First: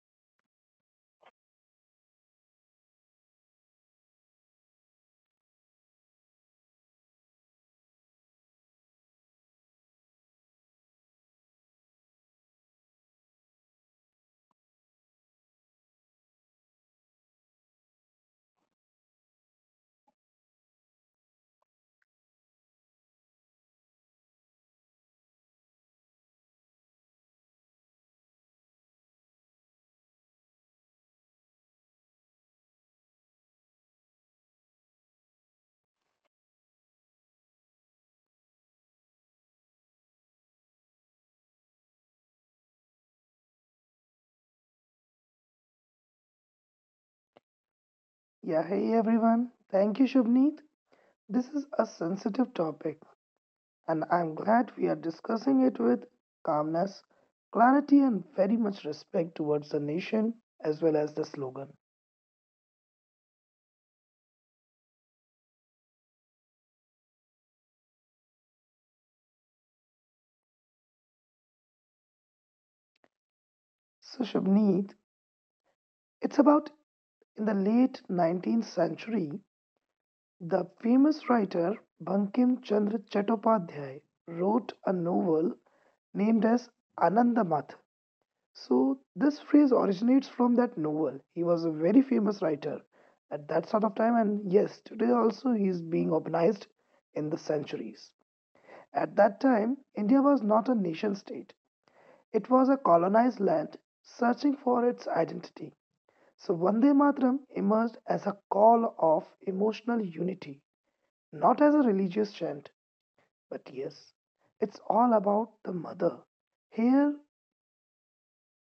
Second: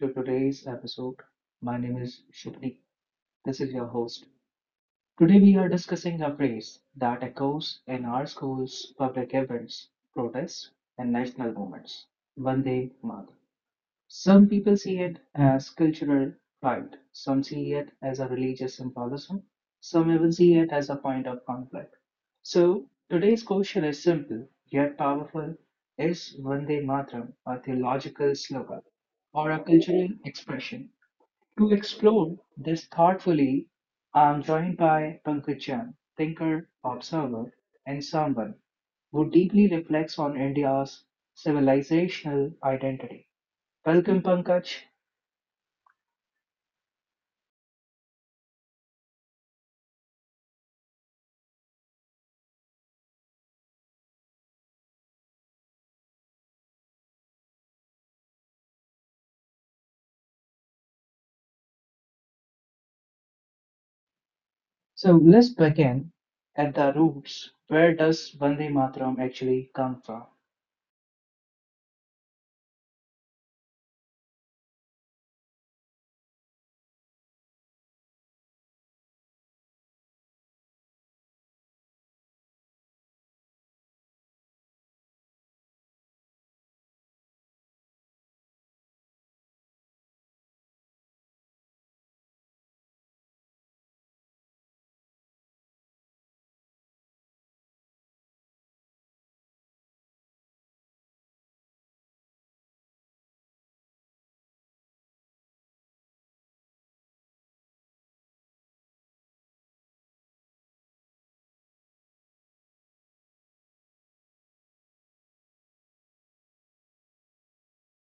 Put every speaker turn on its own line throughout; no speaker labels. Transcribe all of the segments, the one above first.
to today's episode. My name is Shubhdeep. This is your host. Today we are discussing a phrase that echoes in our schools, public events, protests, and national movements. Vande Mataram. Some people see it as cultural pride, some see it as a religious symbolism, some even see it as a point of conflict. So, today's question is simple yet powerful. Is Vande Mataram a theological slogan or a cultural expression? To explore this thoughtfully, I'm joined by Pankaj Jain, thinker, observer, and someone who deeply reflects on India's civilizational identity. Welcome, Pankaj.
Yeah, hey everyone. Thank you, Shubneet. This is a sensitive topic, and I'm glad we are discussing it with calmness, clarity, and very much respect towards the nation as well as the slogan.
So let's begin at the roots. Where does Vande Mataram actually come from?
So, Shubneet, it's about in the late 19th century, the famous writer Bankim Chandra Chattopadhyay wrote a novel named as Anandamath. So this phrase originates from that novel. He was a very famous writer at that sort of time, and yes, today also he is being organized in the centuries. At that time, India was not a nation state. It was a colonized land searching for its identity. So Vande Mataram emerged as a call of emotional unity, not as a religious chant, but yes, it's all about the mother. Here,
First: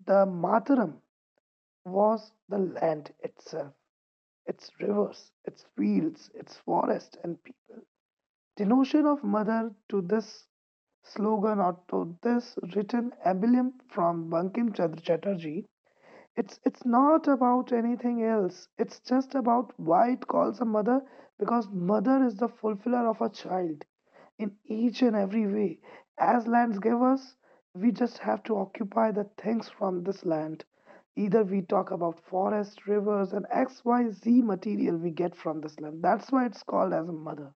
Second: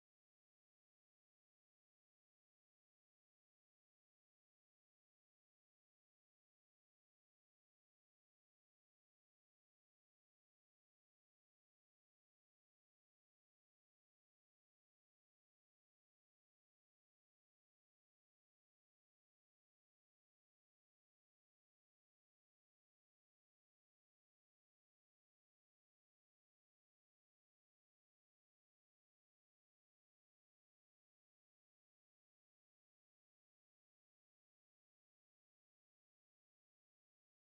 the Mataram was the land itself, its rivers, its fields, its forests, and people. The notion of mother to this slogan or to this written emblem from Bankim Chandra Chatterjee, it's not about anything else. It's just about why it calls a mother because mother is the fulfiller of a child in each and every way. As lands give us, we just have to occupy the things from this land. Either we talk about forest, rivers, and XYZ material we get from this land. That's why it's called as a mother.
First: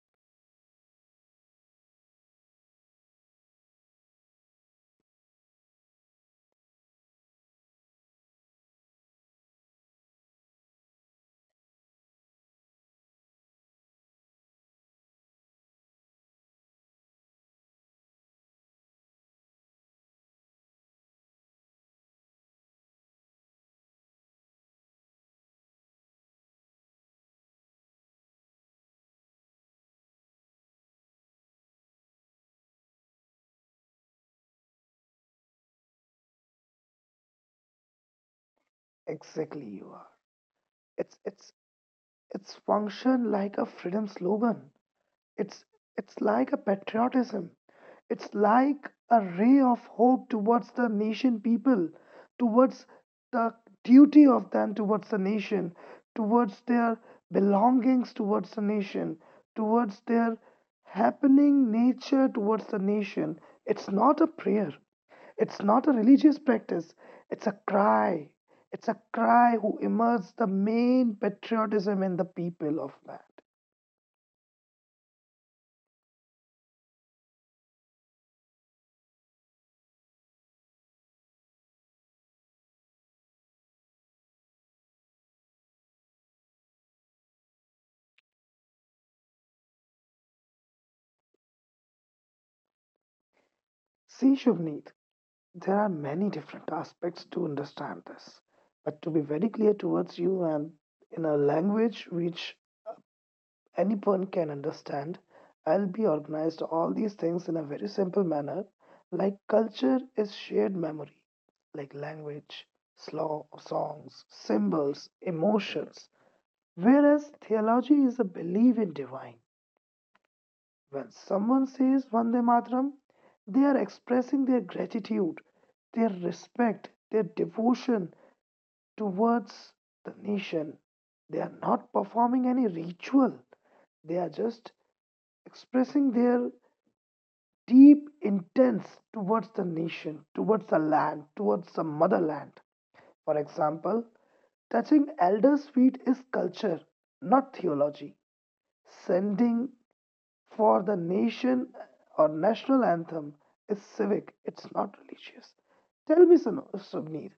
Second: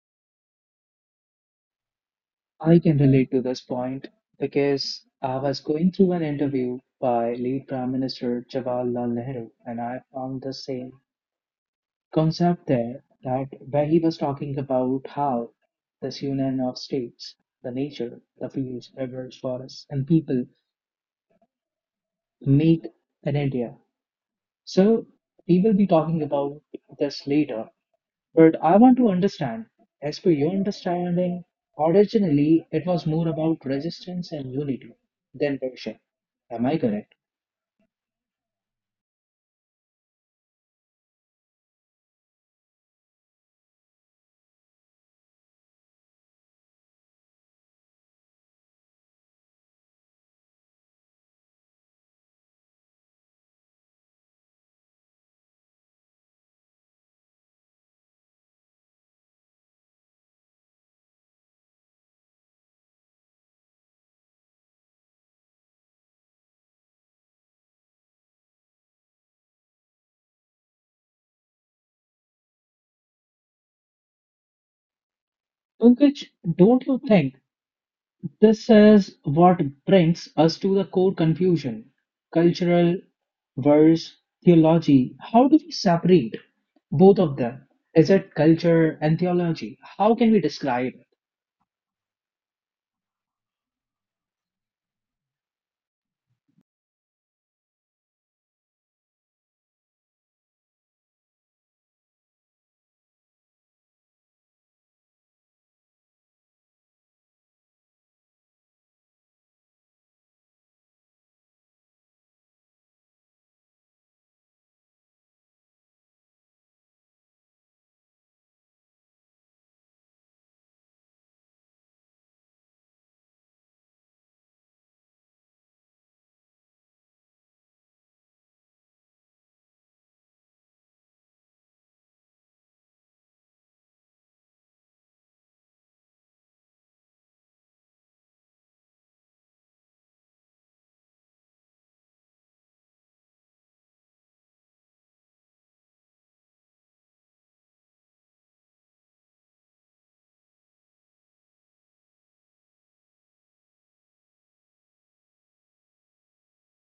I can relate to this point because I was going through an interview by late Prime Minister Jawaharlal Nehru, and I found the same concept there that where he was talking about how this union of states, the nature, the fields, rivers, forests, and people make an India. So we will be talking about this later. But I want to understand, as per your understanding, originally it was more about resistance and unity than worship. Am I correct?
Exactly, you are. It's it's it's function like a freedom slogan. It's it's like a patriotism. It's like a ray of hope towards the nation people, towards the duty of them towards the nation, towards their belongings towards the nation, towards their happening nature towards the nation. It's not a prayer. It's not a religious practice. It's a cry. It's a cry who immerses the main patriotism in the people of man.
Pankaj, don't you think this is what brings us to the core confusion? Cultural versus theology. How do we separate both of them? Is it culture and theology? How can we describe?
See, Shubneet, there are many different aspects to understand this. But to be very clear towards you and in a language which anyone can understand, I'll be organized all these things in a very simple manner. Like culture is shared memory, like language, slow, songs, symbols, emotions. Whereas theology is a belief in divine. When someone says Vande Mataram, they are expressing their gratitude, their respect, their devotion towards the nation. They are not performing any ritual, they are just expressing their deep intents towards the nation, towards the land, towards the motherland. For example, touching elders' feet is culture, not theology. Sending for the nation or national anthem is civic, it's not religious. Tell me, Subnir,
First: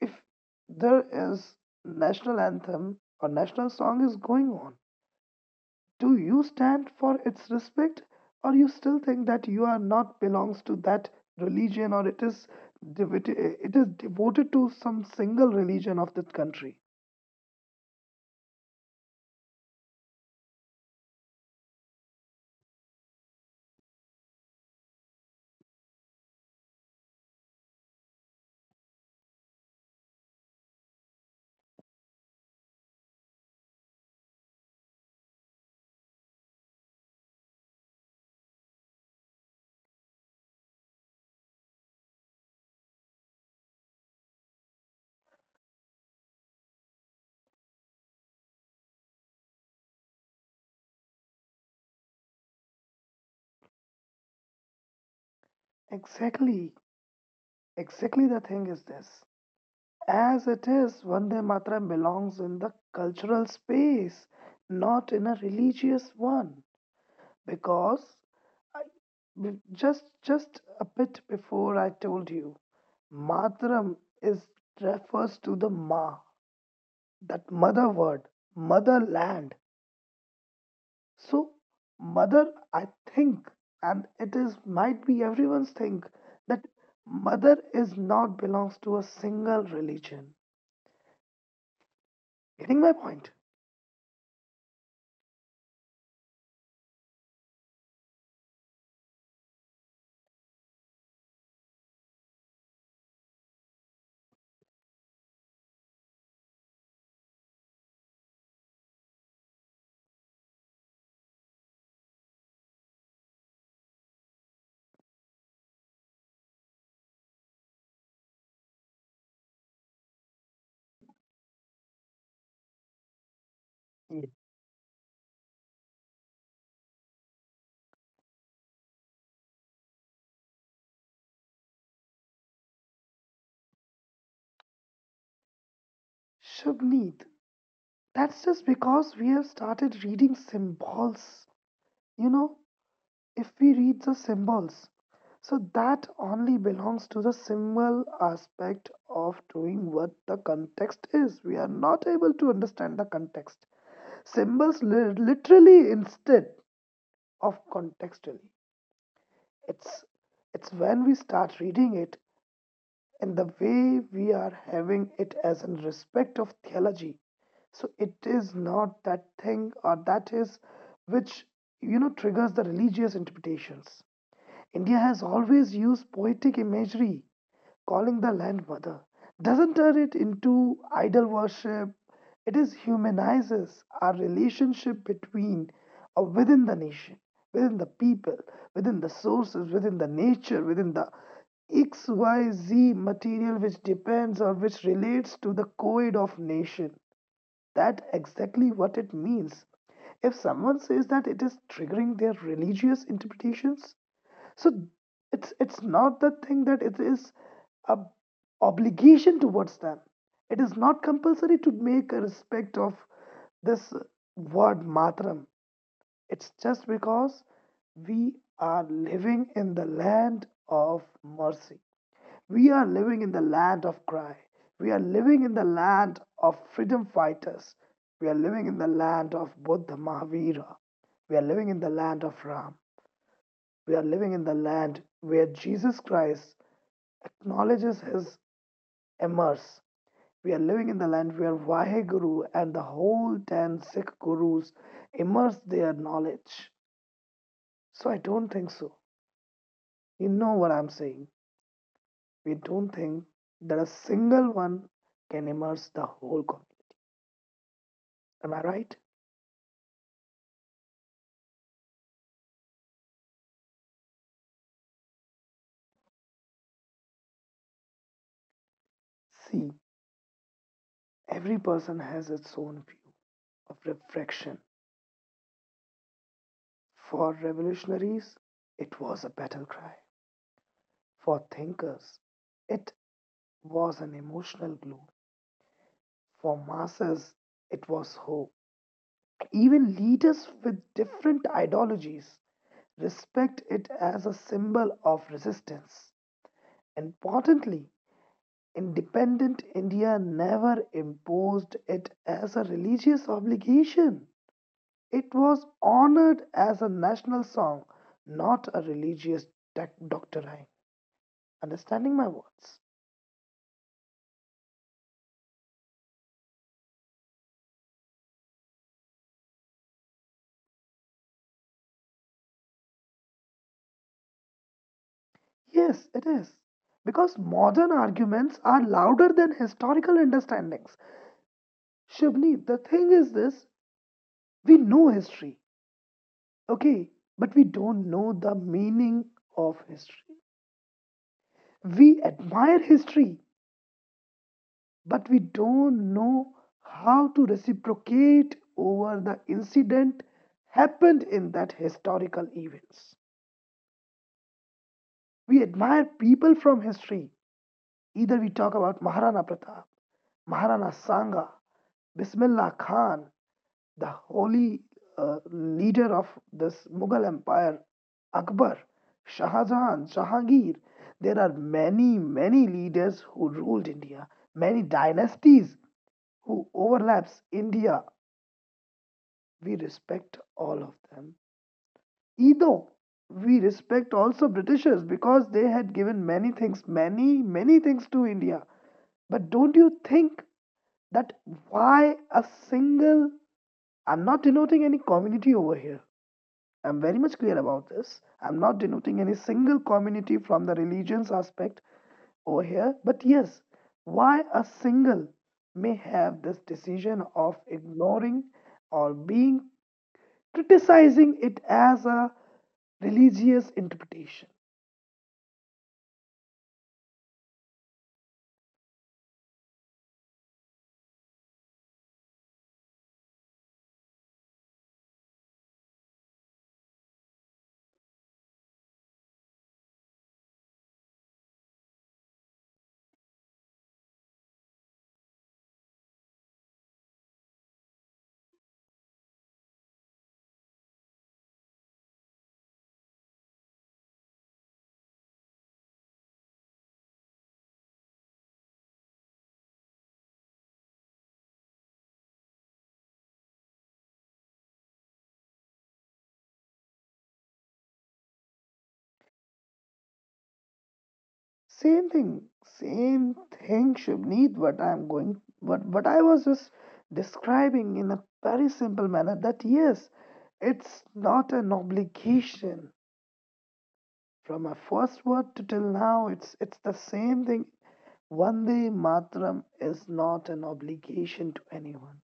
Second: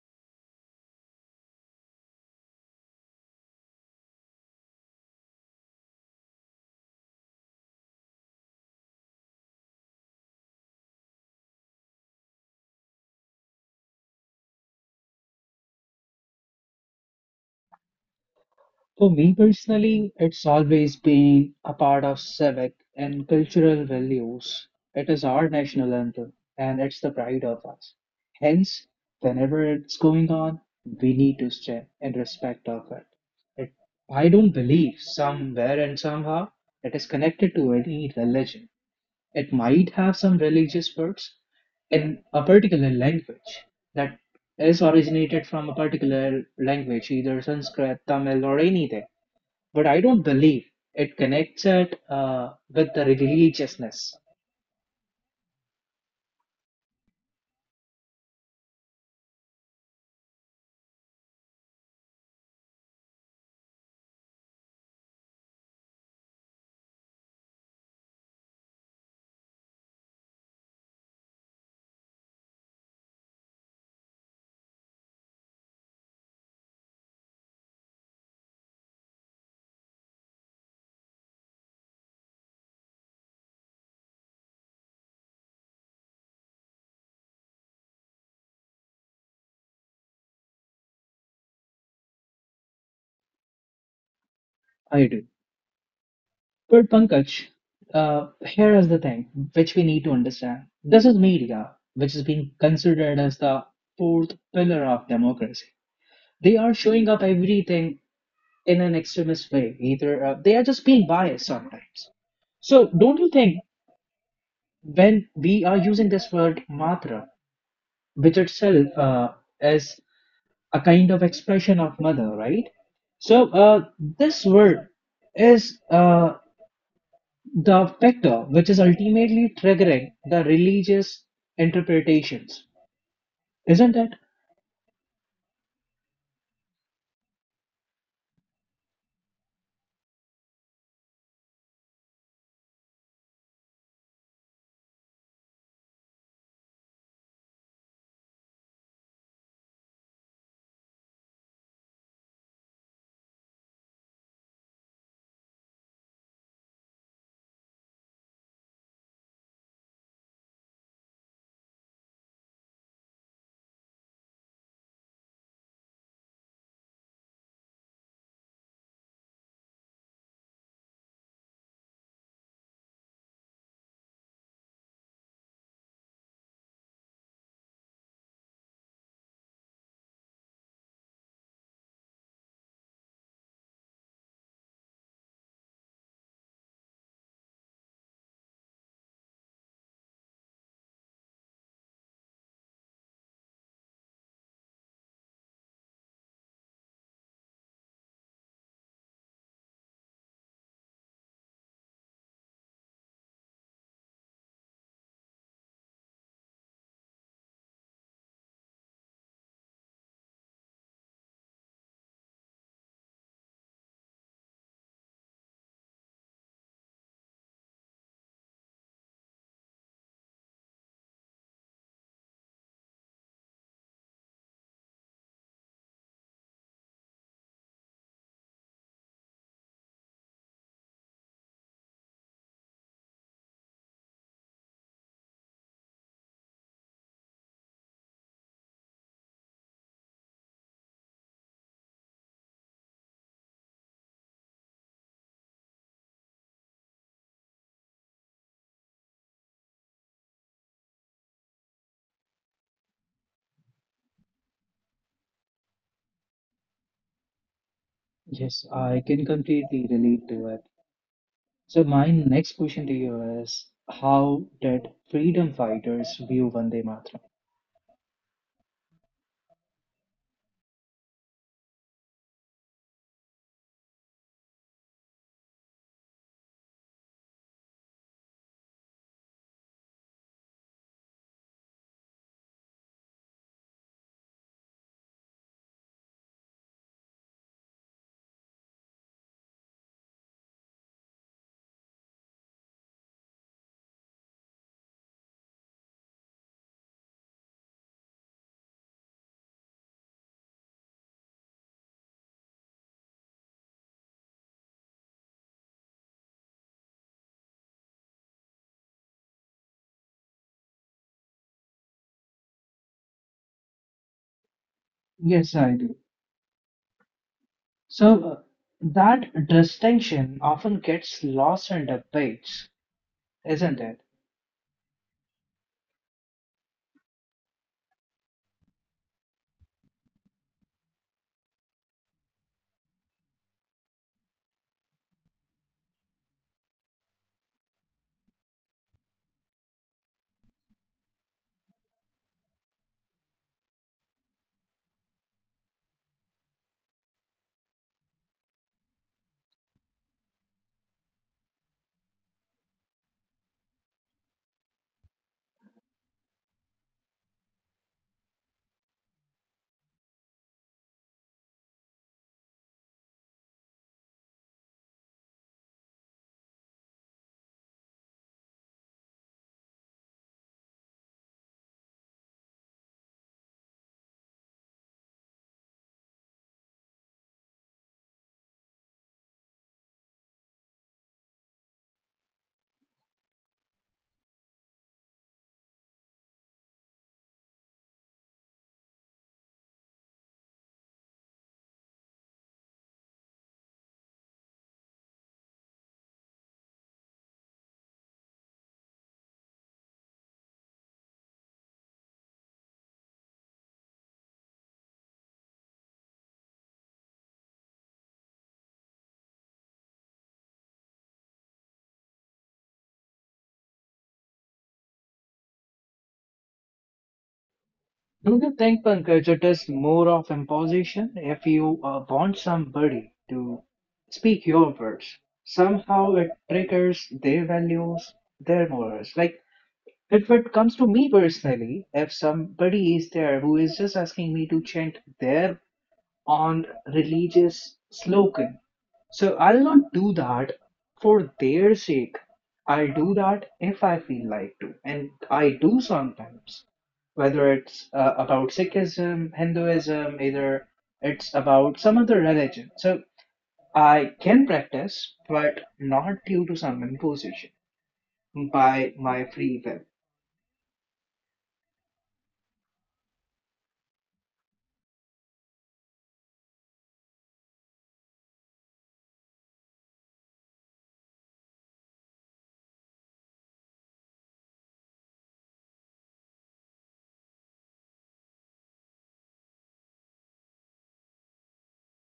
if there is national anthem or national song is going on, do you stand for its respect or you still think that you are not belongs to that religion or it is devoted, it is devoted to some single religion of that country?
For me personally, it's always been a part of civic and cultural values. It is our national anthem and it's the pride of us. Hence, whenever it's going on, we need to stay in respect of it. I don't believe somewhere and somehow it is connected to any religion. It might have some religious words in a particular language that is originated from a particular language, either Sanskrit, Tamil, or anything but I don't believe it connects it with the religiousness.
Exactly, exactly the thing is this. As it is, Vande Mataram belongs in the cultural space, not in a religious one. Because I, just a bit before I told you, Mataram is refers to the ma, that mother word, motherland. So mother, I think, and it is might be everyone's think that mother is not belongs to a single religion. Getting my point?
I do. But Pankaj, here is the thing which we need to understand. This is media, which is being considered as the fourth pillar of democracy. They are showing up everything in an extremist way. Either they are just being biased sometimes. So don't you think when we are using this word matra, which itself is a kind of expression of mother, right? So this word is the factor which is ultimately triggering the religious interpretations, isn't it?
Shubneet, that's just because we have started reading symbols. You know, if we read the symbols, so that only belongs to the symbol aspect of doing what the context is. We are not able to understand the context. Symbols literally instead of contextually. It's it's when we start reading it and the way we are having it as in respect of theology, so it is not that thing or that is which, you know, triggers the religious interpretations. India has always used poetic imagery, calling the land mother, doesn't turn it into idol worship. It is humanizes our relationship between or within the nation, within the people, within the sources, within the nature, within the XYZ material which depends or which relates to the code of nation. That exactly what it means. If someone says that it is triggering their religious interpretations, so it's not the thing that it is a obligation towards them. It is not compulsory to make a respect of this word matram. It's just because we are living in the land of mercy, we are living in the land of cry, we are living in the land of freedom fighters, we are living in the land of buddha mahavira, we are living in the land of ram, we are living in the land where Jesus Christ acknowledges his immerse. We are living in the land where Vaheguru and the whole 10 Sikh Gurus immerse their knowledge. So I don't think so. You know what I'm saying. We don't think that a single one can immerse the whole community.
Yes, I
Am I
can
right?
completely relate to it. So my next question to you is, how did freedom fighters view Vande Mataram?
See, every person has its own view of reflection. For revolutionaries, it was a battle cry. For thinkers, it was an emotional glue. For masses, it was hope. Even leaders with different ideologies respect it as a symbol of resistance. Importantly, independent India never imposed it as a religious obligation. It was honored as a national song, not a religious doctrine. Understanding my words?
Yes, I do. So that distinction often gets lost in debates, isn't it?
Yes, it is. Because modern arguments are louder than historical understandings. Shubni, the thing is this, we know history, okay, but we don't know the meaning of history. We admire history, but we don't know how to reciprocate over the incident happened in that historical events. We admire people from history. Either we talk about Maharana Pratap, Maharana Sangha, Bismillah Khan, the holy leader of this Mughal Empire, Akbar, Shah Jahan, Jahangir. There are many, many leaders who ruled India, many dynasties who overlaps India. We respect all of them. Either we respect also Britishers because they had given many things, many, many things to India. But don't you think that why a single, I'm not denoting any community over here. I'm very much clear about this. I'm not denoting any single community from the religions aspect over here. But yes, why a single may have this decision of ignoring or being criticizing it as a religious interpretation?
Don't you think punk it's more of imposition? If you want somebody to speak your words, somehow it triggers their values, their morals. Like, if it comes to me personally, if somebody is there who is just asking me to chant their on religious slogan. So I'll not do that for their sake. I'll do that if I feel like to, and I do sometimes. Whether it's about Sikhism, Hinduism, either it's about some other religion. So I can practice, but not due to some imposition by my free will.
Same thing, Shubneet, what I'm going, what I was just describing in a very simple manner that yes, it's not an obligation. From my first word to till now, it's the same thing. Vande Matram is not an obligation to anyone.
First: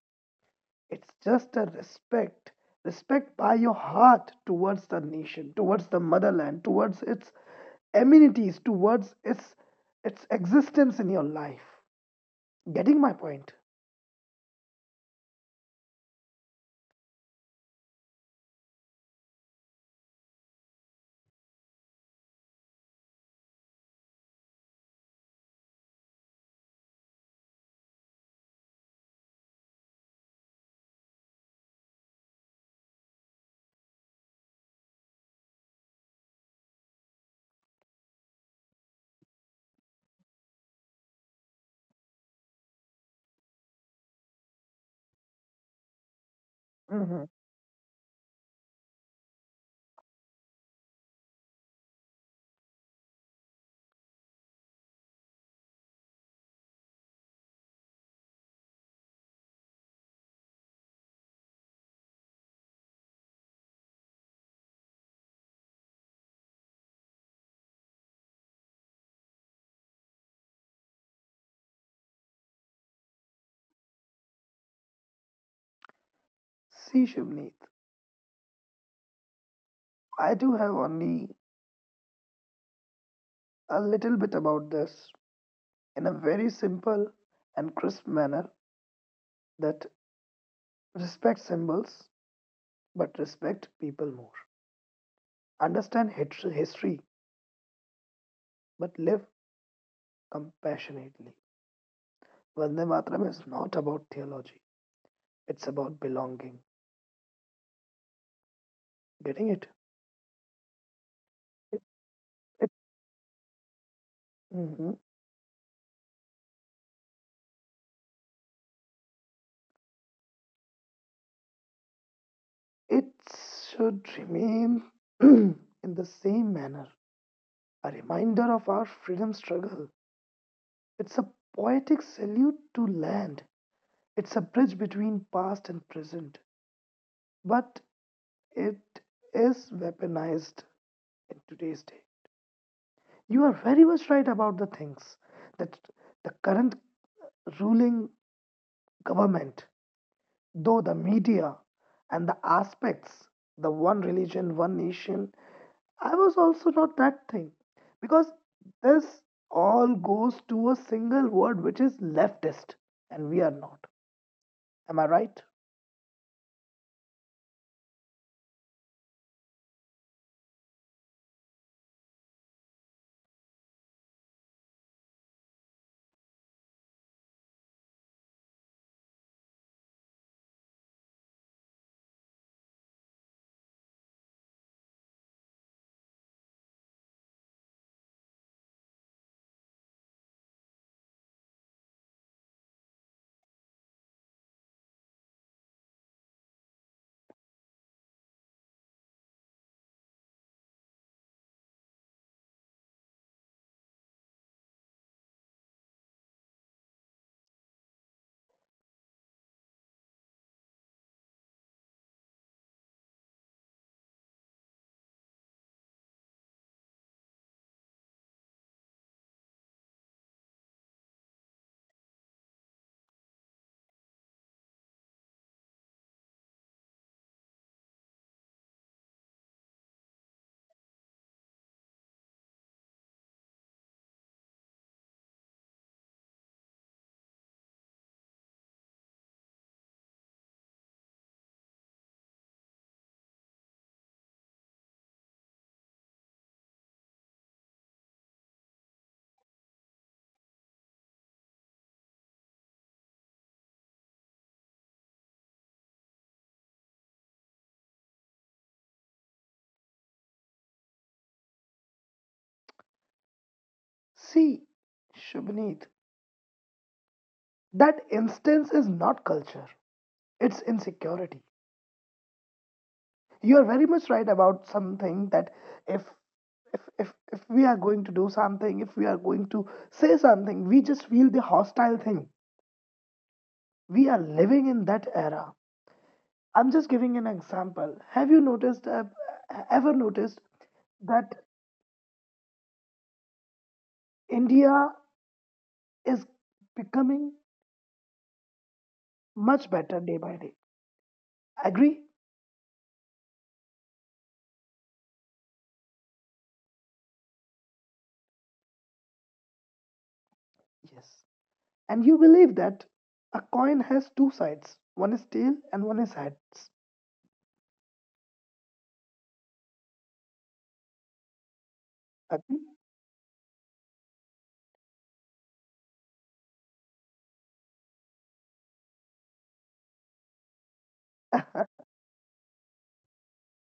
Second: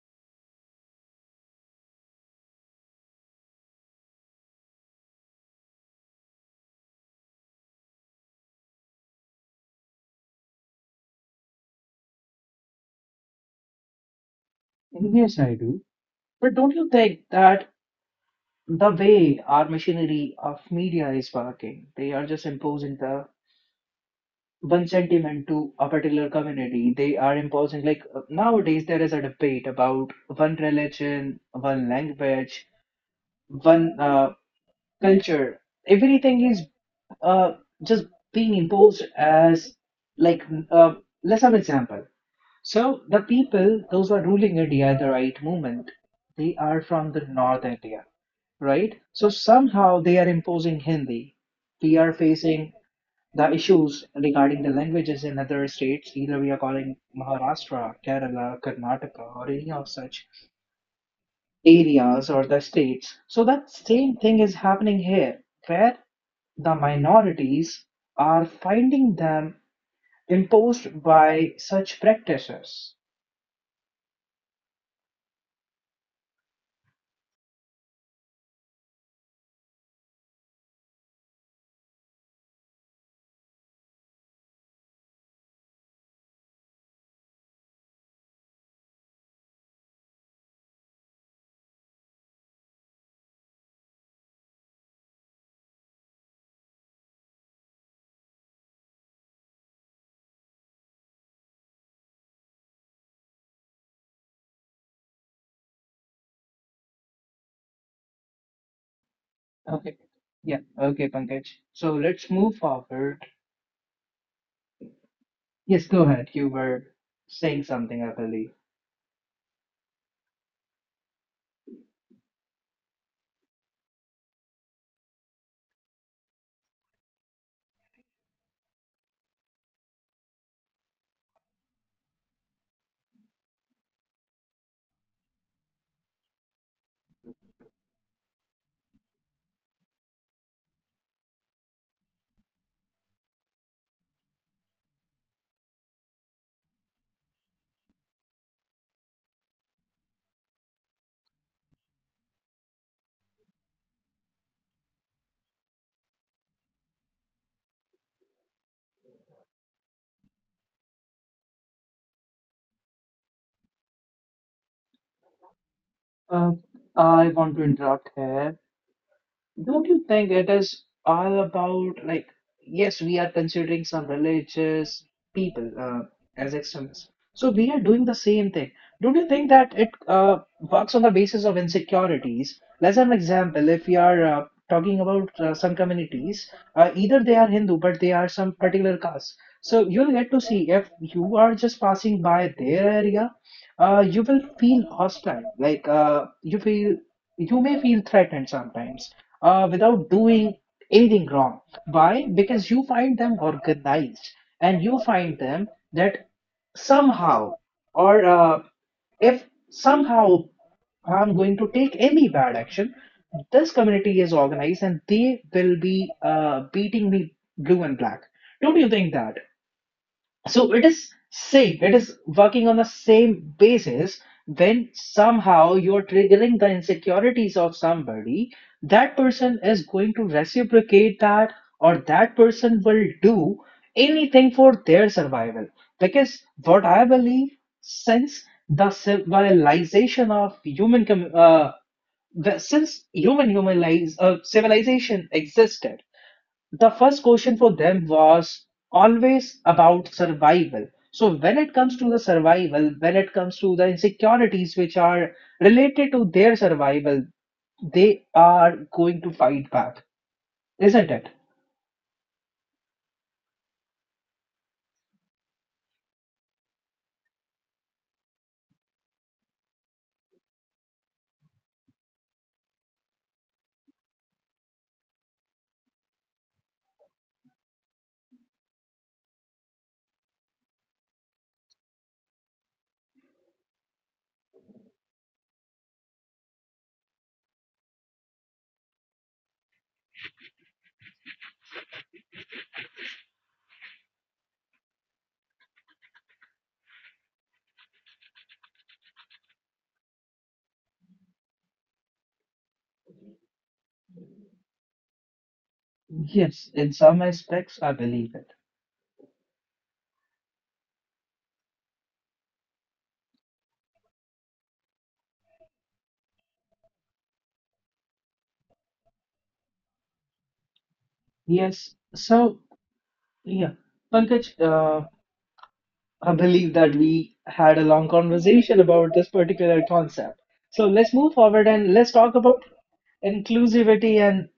It's just a respect, respect by your heart towards the nation, towards the motherland, towards its amenities, towards its existence in your life. Getting my point?
Yes, I do. But don't you think that the way our machinery of media is working, they are just imposing the one sentiment to a particular community. They are imposing, like nowadays, there is a debate about one religion, one language, one culture. Everything is uh, just being imposed as like uh, let's have an example. So the people, those who are ruling India, the right movement, they are from
Mm-hmm.
the North India, right? So somehow they are imposing Hindi. We are facing the issues regarding the languages in other states. Either we are calling Maharashtra, Kerala, Karnataka, or any of such areas or the states. So that same thing is happening here, where the minorities are finding them imposed by such practices.
See, Shivneet, I do have only a little bit about this in a very simple and crisp manner that respect symbols but respect people more. Understand history but live compassionately. Vande Matram is not about theology, it's about belonging. Getting it?
Okay. Yeah. Okay, Pankaj.
It,
So let's
it,
move forward.
mhm.
Yes, go ahead. You were saying something, I believe.
It should remain in the same manner, a reminder of our freedom struggle. It's a poetic salute to land. It's a bridge between past and present, but it is weaponized in today's day. You are very much right about the things that the current ruling government, though the media and the aspects, the one religion, one nation, I was also not that thing because this all goes to a single word which is leftist, and we are not. Am I right?
Uh, I want to interrupt here. Don't you think it is all about like, yes, we are considering some religious people as extremists. So we are doing the same thing. Don't you think that it works on the basis of insecurities? Let's have an example. If we are talking about some communities, either they are Hindu, but they are some particular caste. So you'll get to see if you are just passing by their area, you will feel hostile. Like you may feel threatened sometimes without doing anything wrong. Why? Because you find them organized and you find them that somehow or if somehow I'm going to take any bad action, this community is organized and they will be beating me blue and black. Don't you think that so it is same, it is working on the same basis when somehow you're triggering the insecurities of somebody, that person is going to reciprocate that or that person will do anything for their survival. Because what I believe, since the civilization of human since human humanize civilization existed, the first question for them was always about survival. So, when it comes to the survival, when it comes to the insecurities which are related to their survival, they are going to fight back, isn't it?
See, Shubneet, that instance is not culture, it's insecurity. You are very much right about something that if if we are going to do something, if we are going to say something, we just feel the hostile thing. We are living in that era. I'm just giving an example. Have you noticed ever noticed that India is becoming much better day by day. Agree?
Yes, in some aspects, I believe it.
Yes. And you believe that a coin has two sides, one is tail and one is heads.
Yes, so
Agree?
yeah, Pankaj, I believe that we had a long conversation about this particular concept. So let's move forward and let's talk about inclusivity and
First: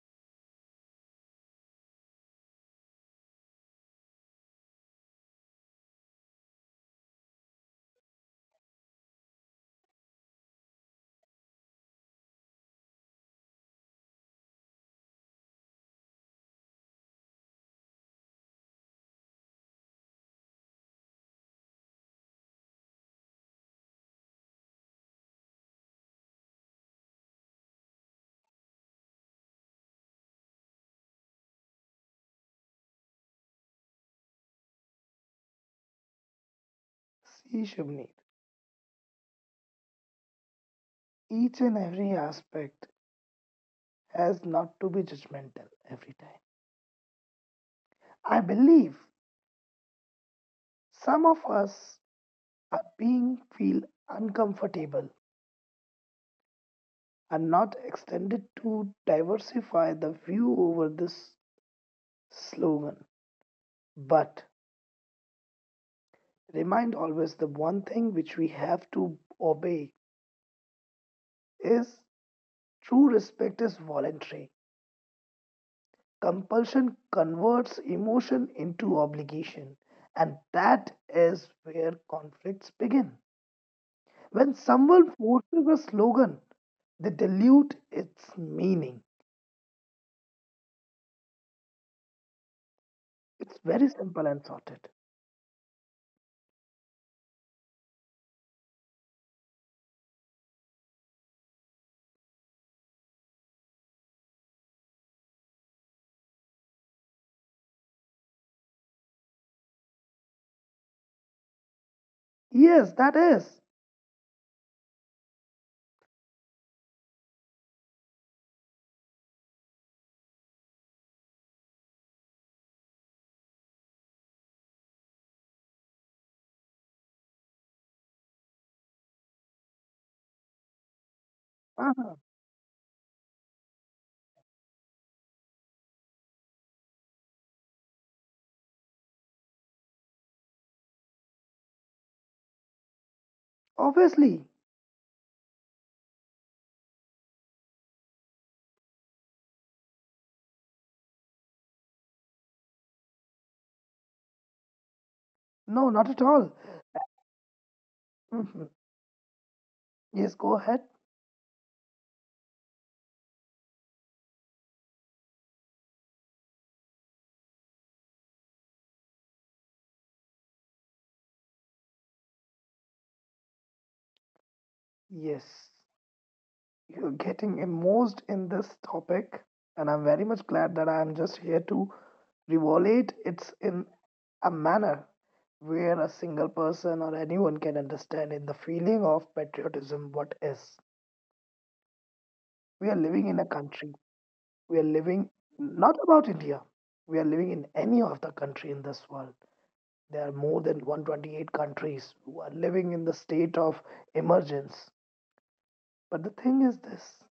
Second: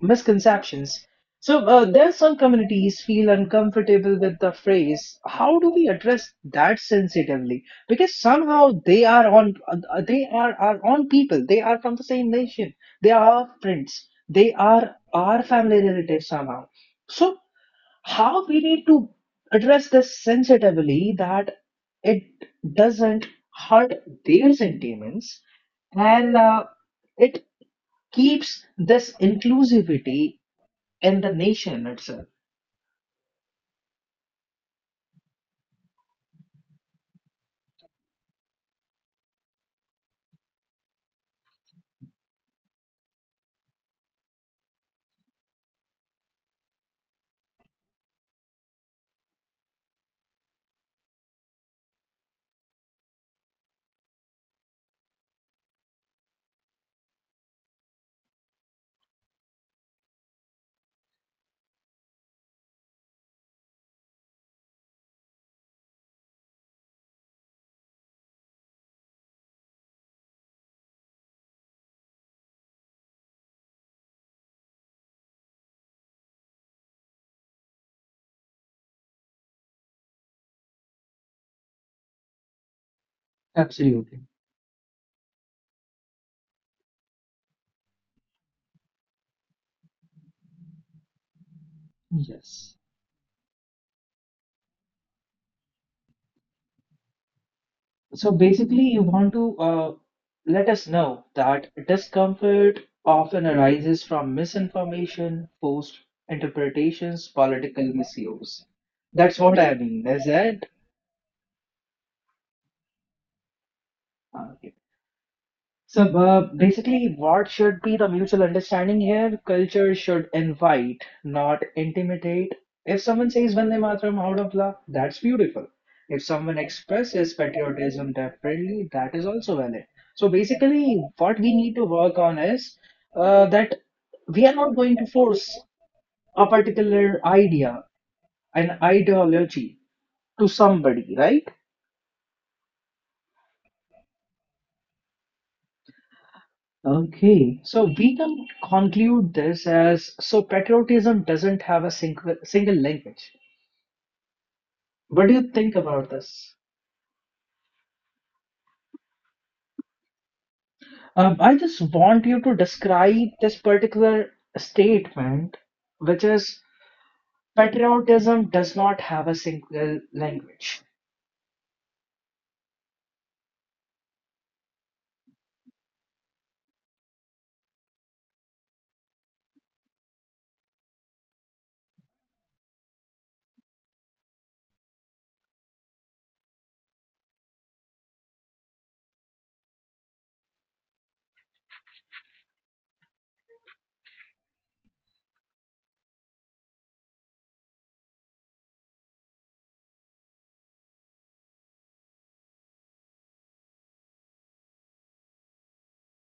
misconceptions. So there some communities feel uncomfortable with the phrase. How do we address that sensitively? Because somehow they are our own people. They are from the same nation. They are our friends. They are our family relatives somehow. So how we need to address this sensitively that it doesn't hurt their sentiments and it keeps this inclusivity in the nation itself.
See, Shubneet, each and every aspect has not to be judgmental every time. I believe some of us are being feel uncomfortable and not extended to diversify the view over this slogan. But remind always the one thing which we have to obey is true respect is voluntary. Compulsion converts emotion into obligation, and that is where conflicts begin. When
Absolutely.
someone forces a slogan, they dilute its meaning.
Yes.
It's very simple and sorted.
So basically, you want to let us know that discomfort often arises from misinformation, forced interpretations, political misuse. That's what I mean, is it?
Yes, that is.
Okay. So basically, what should be the mutual understanding here? Culture should invite, not intimidate. If someone says Vande Mataram out of love, that's beautiful. If someone expresses patriotism differently, that is also valid. So basically, what
Uh-huh.
we need to work on is that we are not going to force a particular idea, an ideology to somebody, right?
Obviously.
Okay, so we can conclude this as so patriotism doesn't have a single language.
No,
What
not
do you
at
think
all.
about this?
Mhm. Yes, go ahead.
I just want you to describe this particular statement, which is patriotism does not have a single language.
Yes. You're getting immersed in this topic, and I'm very much glad that I'm just here to revolate it's in a manner where a single person or anyone can understand in the feeling of patriotism what is. We are living in a country. We are living not about India. We are living in any of the country in this world. There are more than 128 countries who are living in the state of emergence. But the thing is this,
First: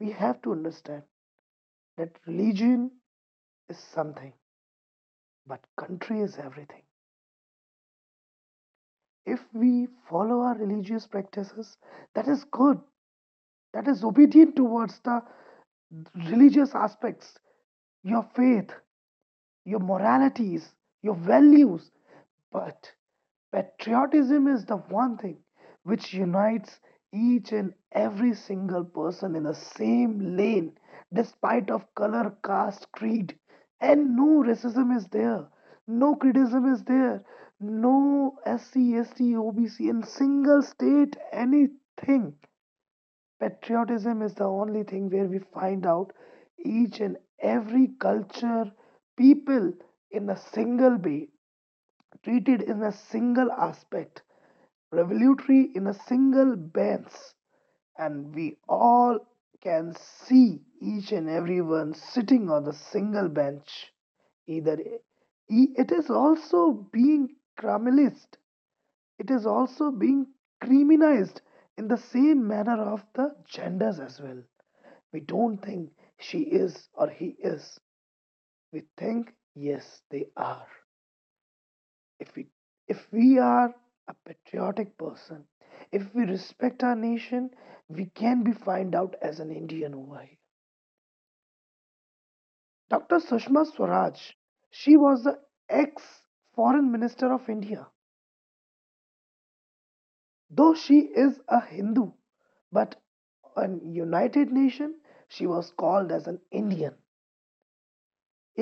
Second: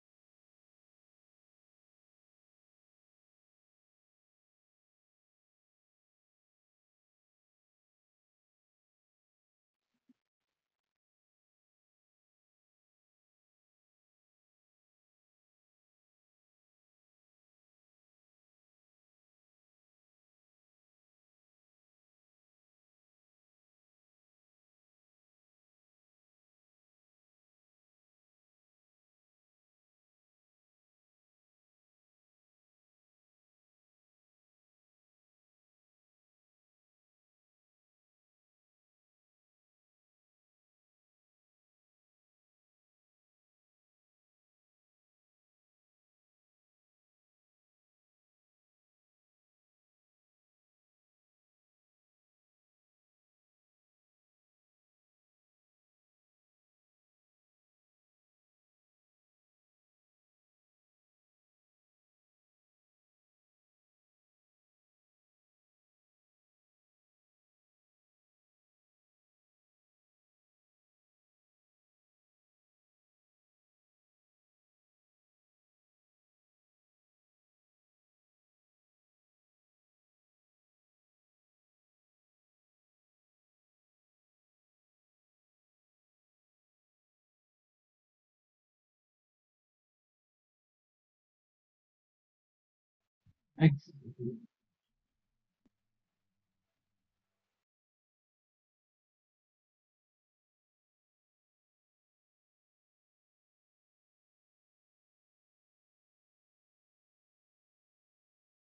we have to understand that religion is something. But country is everything. If we follow our religious practices, that is good. That is obedient towards the religious aspects, your faith, your moralities, your values. But patriotism is the one thing which unites each and every single person in the same lane, despite of color, caste, creed, and no racism is there, no criticism is there, no SC, ST, OBC in single state, anything. Patriotism is the only thing where we find out each and every culture, people in a single way, treated in a single aspect revelatory in a single bench, and we all can see each and everyone sitting on the single bench. Either it is also being criminalized, it is also being criminalized in the same manner of the genders as well. We don't think she is or he is, we think yes, they are. if we if we are a patriotic person, if we respect our nation, we can be fined out as an Indian over here. Dr. Sushma
Ex-
Swaraj, she was the ex foreign minister of India. Though she is a Hindu, but in United Nation she was called as an Indian.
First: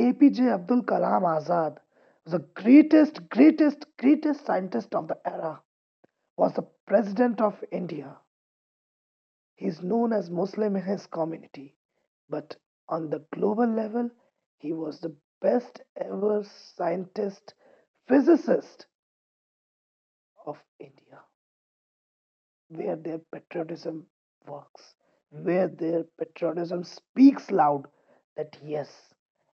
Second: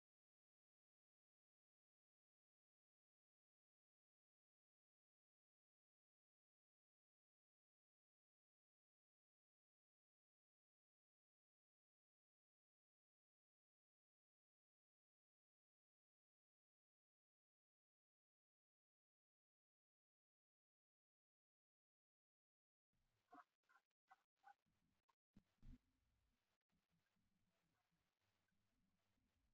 APJ Abdul Kalam Azad, the greatest scientist of the era, was the president of India. He is known as Muslim in his community, but on the global level, he was the best ever scientist, physicist of India, where their patriotism works, where their patriotism speaks loud that yes,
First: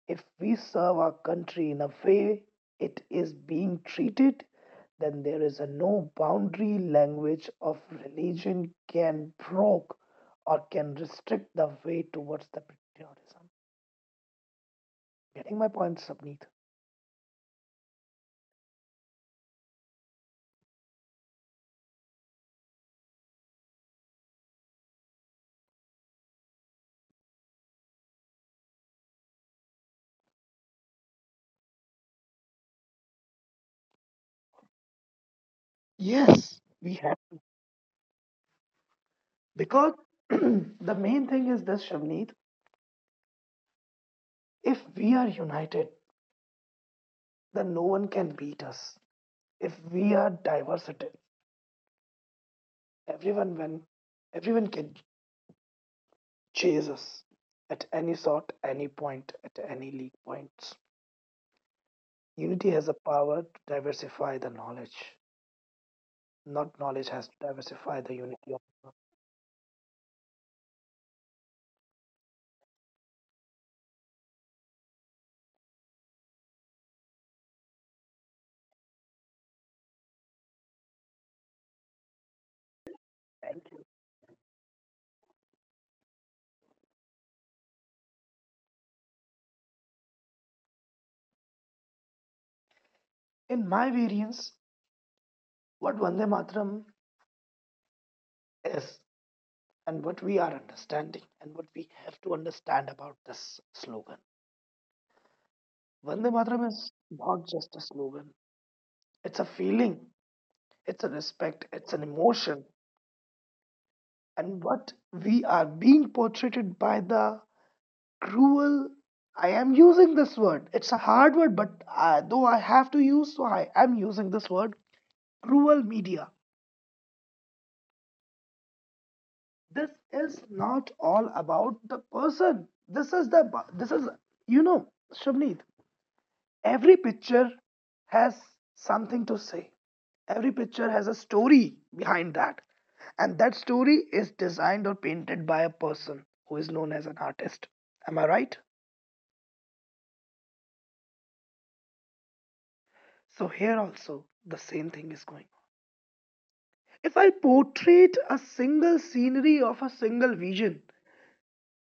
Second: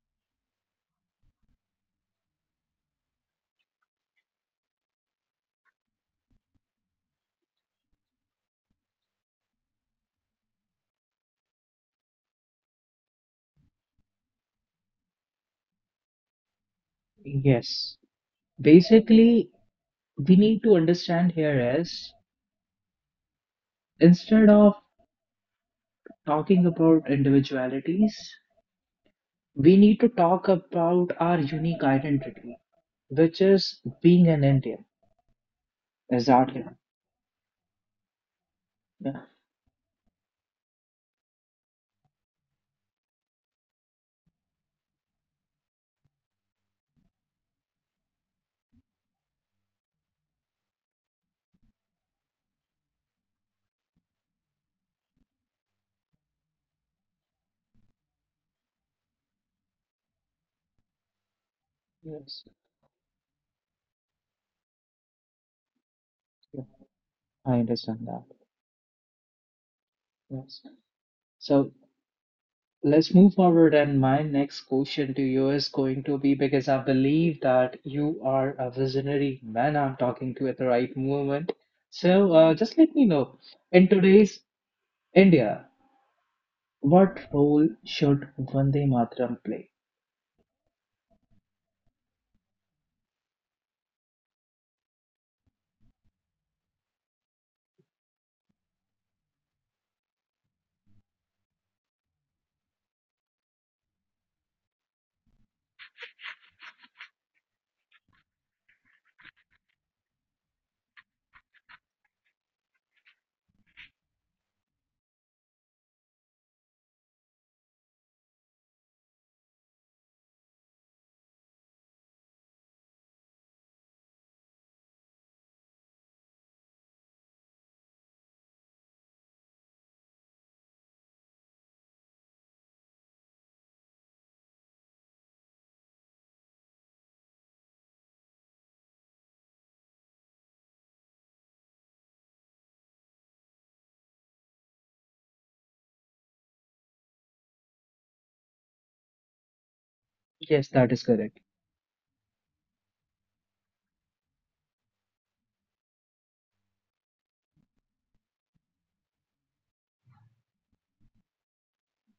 if we serve our country in a way it is being treated, then there is a no boundary language of religion can broke or can restrict the way towards the patriotism. Getting my point, Sabneet?
Yes. Basically, we need to understand here is instead of talking about individualities, we need to talk about our unique identity, which is being an Indian,
Yes,
exactly.
we have.
Yeah.
Because the main thing is this, Shavneet, if we are united, then no one can beat us. If we are diversity, everyone when everyone can chase us at any sort, any point, at any league points.
Yes.
Unity has a power to diversify the knowledge.
Yeah.
Not knowledge has to
I understand
diversify the
that.
unity of the world.
Yes. So let's move forward. And my next question to you is going to be because I believe that you are a visionary man. I'm talking to at the right moment. So just let me know, in today's India, what role should Vande Mataram play?
In my variance, what Vande Mataram is and what we are understanding and what we have to understand about this slogan. Vande Mataram is not just a slogan, it's a feeling, it's a respect, it's an emotion, and what we are being portrayed by the cruel, I am using this word, it's a hard word, but though I have to use, so I am using this word, cruel media. This is not all about the person. This is the, this is, you know Shabneet, every picture has something to say. Every picture has a story behind that, and that story is designed or painted by a person who is known as an artist. Am I right?
Yes, that is correct.
So here also the same thing is going. If I portrait a single scenery of a single vision,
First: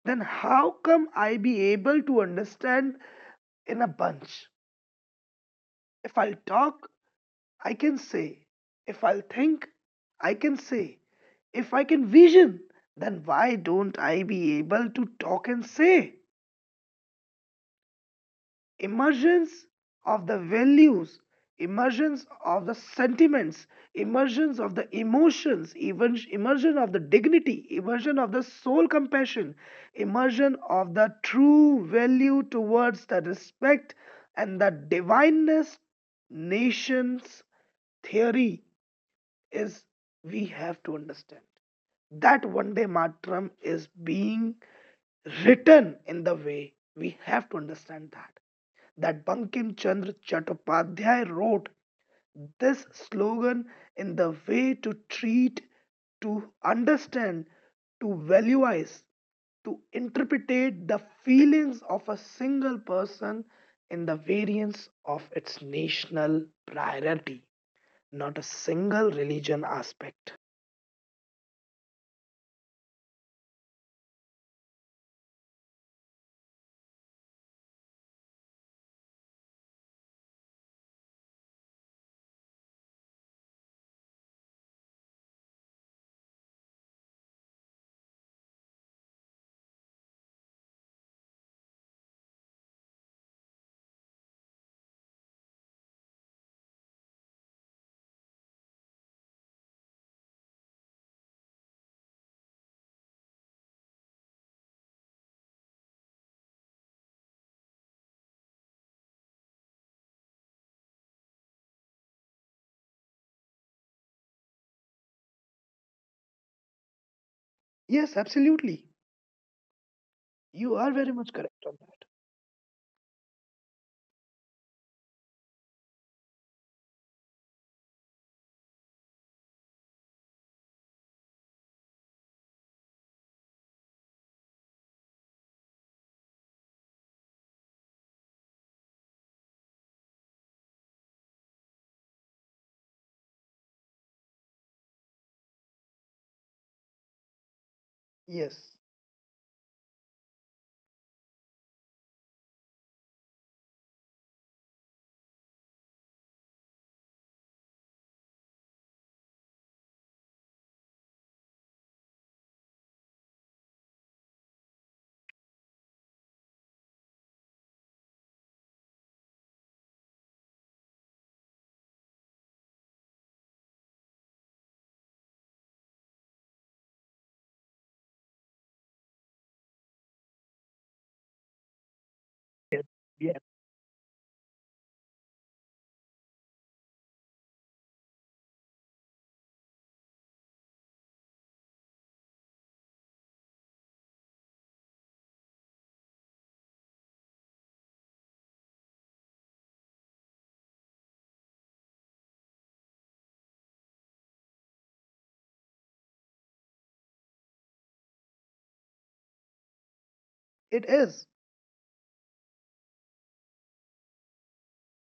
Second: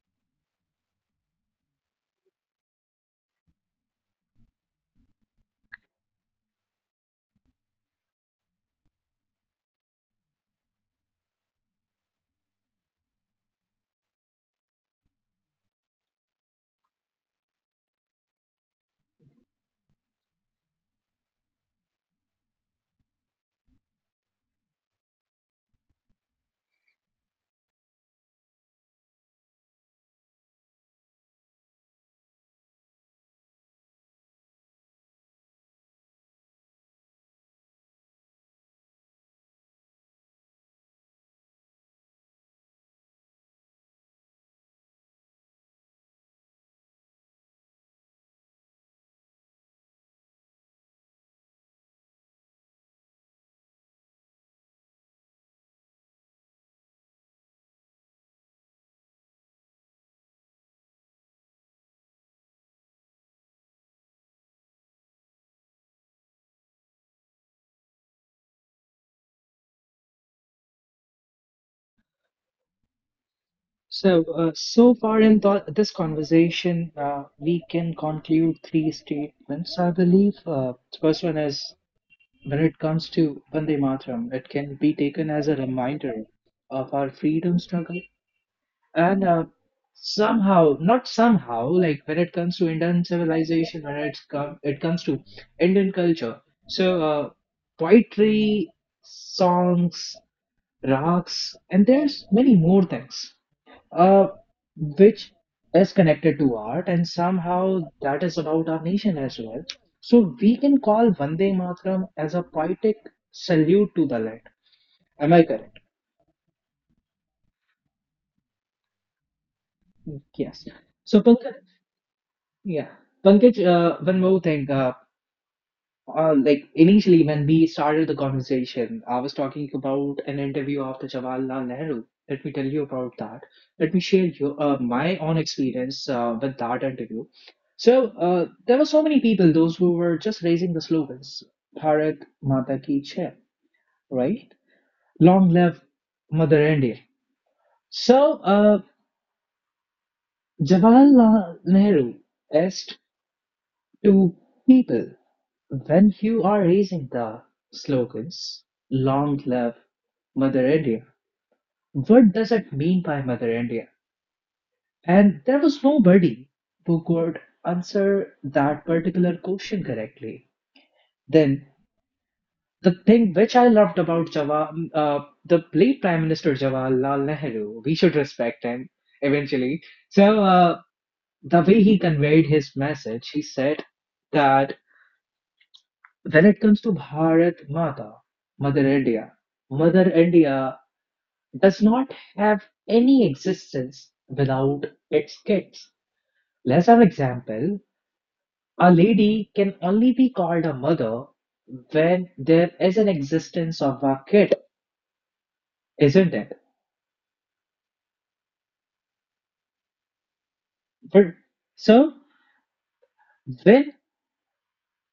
then how come I be able to understand in a bunch? If I'll talk, I can say. If I'll think, I can say. If I can vision, then why don't I be able to talk and say? Emergence of the values, emergence of the sentiments, emergence of the emotions, even immersion of the dignity, immersion of the soul compassion, immersion of the true value towards the respect and the divineness. Nation's theory is we have to understand that one day matram is being written in the way we have to understand that that Bankim Chandra Chattopadhyay wrote this slogan in the way to treat, to understand, to valuize, to interpret the feelings of a single person in the variance of its national priority, not a single religion aspect.
So, so far in th this conversation, we can conclude three statements, I believe. The first one is when it comes to Vande Mataram, it can be taken as a reminder of our freedom struggle. And somehow, not somehow, like when it comes to Indian civilization, when it comes to Indian culture, so poetry, songs, rags, and there's many more things uh, which is connected to art, and somehow that is about our nation as well. So we can call Vande Mataram as a poetic salute to the land. Am I correct?
Yes, absolutely. You
Yes.
are very much
So Pankaj,
correct on that.
yeah, Pankaj, one more thing. Like initially, when we started the conversation, I was talking about an interview of the Jawaharlal Nehru. Let me tell you about that. Let me share you my own experience with that interview. So there were so many people, those who were just raising the slogans, Bharat Mata Ki Jai, right? Long live Mother India. So
Yes.
Jawaharlal Nehru asked to people, when you are raising the slogans Long live Mother India, what does it mean by Mother India? And there was nobody who could answer that particular question correctly. Then the thing which I loved about uh, the late Prime Minister Jawaharlal Nehru, we should respect him eventually. So uh, the way he conveyed his
Yes.
message,
Yes.
he said that when it comes to Bharat Mata, Mother India, Mother India does not have any existence without its kids. Let's have an example. A lady can only be called a mother when there is an existence of a kid, isn't it?
It is.
But so when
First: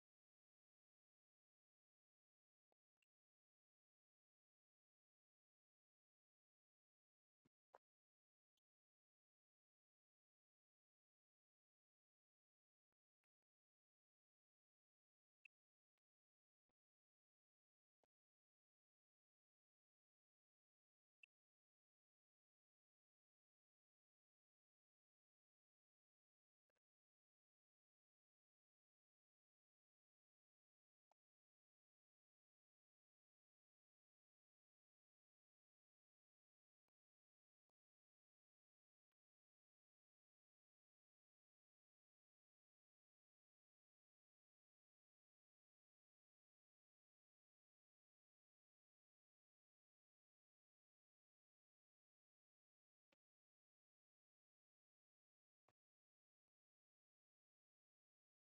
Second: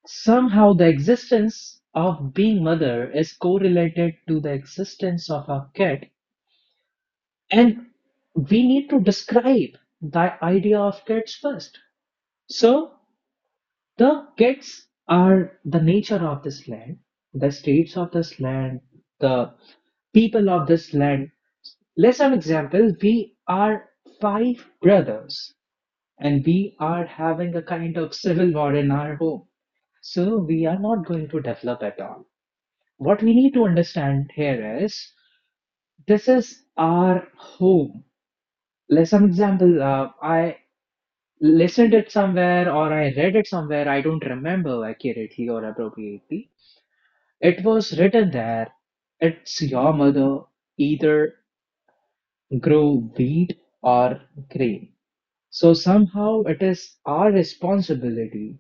somehow the existence of being mother is correlated to the existence of a kid, and we need to describe the idea of kids first. So the kids are the nature of this land, the states of this land, the people of this land. Let's have an example. We are five brothers and we are having a kind of civil war in our home. So we are not going to develop at all. What we need to understand here is this is our home. Let's have an example. I listened it somewhere or I read it somewhere, I don't remember accurately or appropriately. It was written there. It's your mother, either grow wheat or grain. So somehow it is our responsibility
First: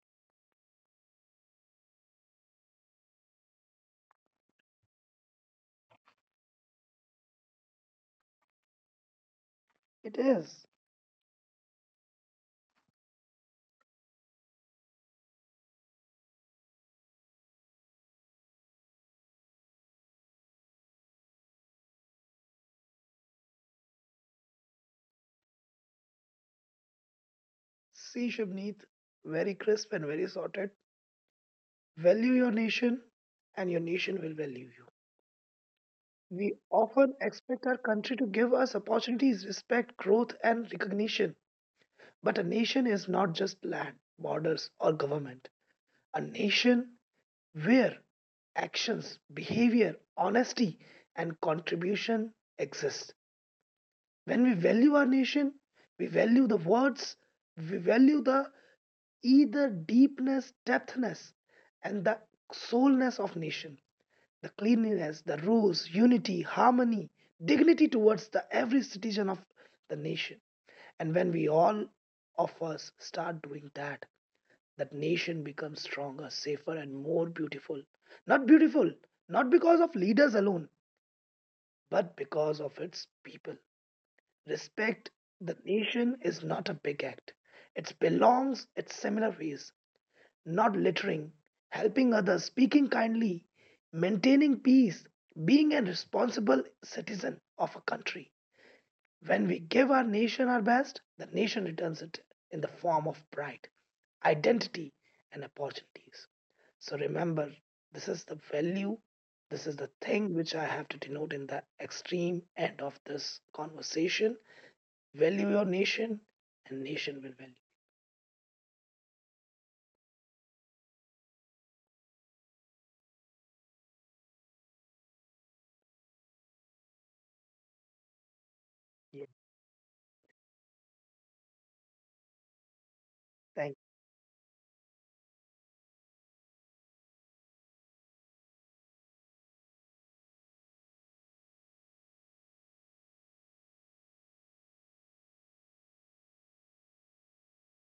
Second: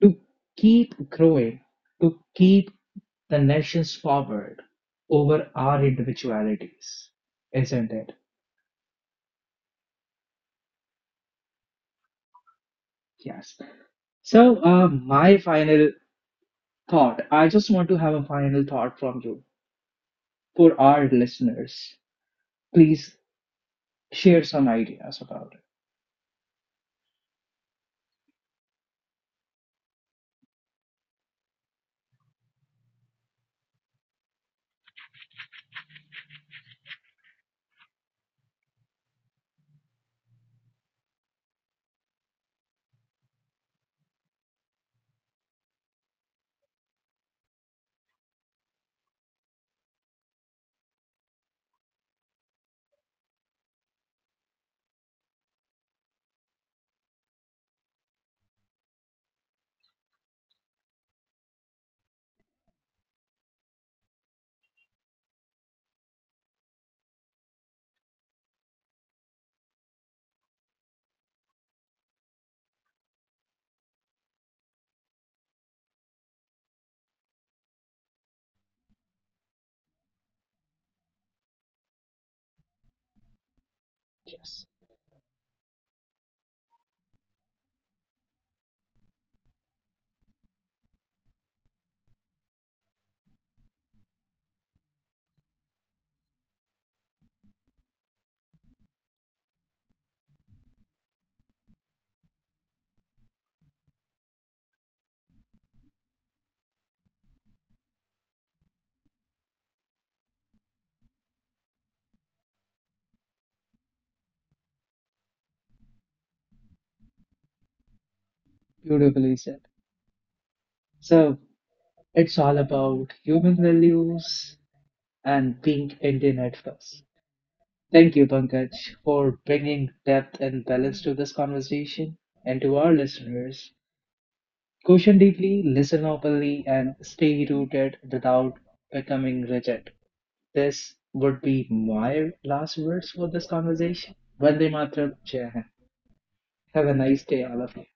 to keep growing, to keep the nations forward over our individualities, isn't it?
It is.
Yes. So, my final thought, I just want to have a final thought from you. For our listeners. Please share some ideas about it.
See, Shubneet, very crisp and very sorted. Value your nation, and your nation will value you. We often expect our country to give us opportunities, respect, growth, and recognition. But a nation is not just land, borders, or government. A nation where actions, behavior, honesty, and contribution exist. When we value our nation, we value the words, we value the either deepness, depthness, and the soulness of nation, the cleanliness, the rules, unity, harmony, dignity towards the every citizen of the nation. And when we all of us start doing that, that nation becomes stronger, safer, and more beautiful. Not beautiful, not because of leaders alone, but because of its people.
Yes.
Respect the nation is not a big act. It belongs its similar ways, not littering, helping others, speaking kindly, maintaining peace, being a responsible citizen of a country. When we give our nation our best, the nation returns it in the form of pride, identity, and opportunities. So remember, this is the value, this is the thing which I have to denote in the extreme end of this conversation. Value your nation, and nation will value
Beautifully said. So it's all about human values and being Indian at first. Thank you, Pankaj,
you.
for
Yes,
bringing depth and balance to this conversation and to our listeners.
thank you.
Question deeply, listen openly, and stay rooted without becoming rigid. This would be my last words for this conversation. Vande Mataram, Jai Hind. Have a nice day, all of you.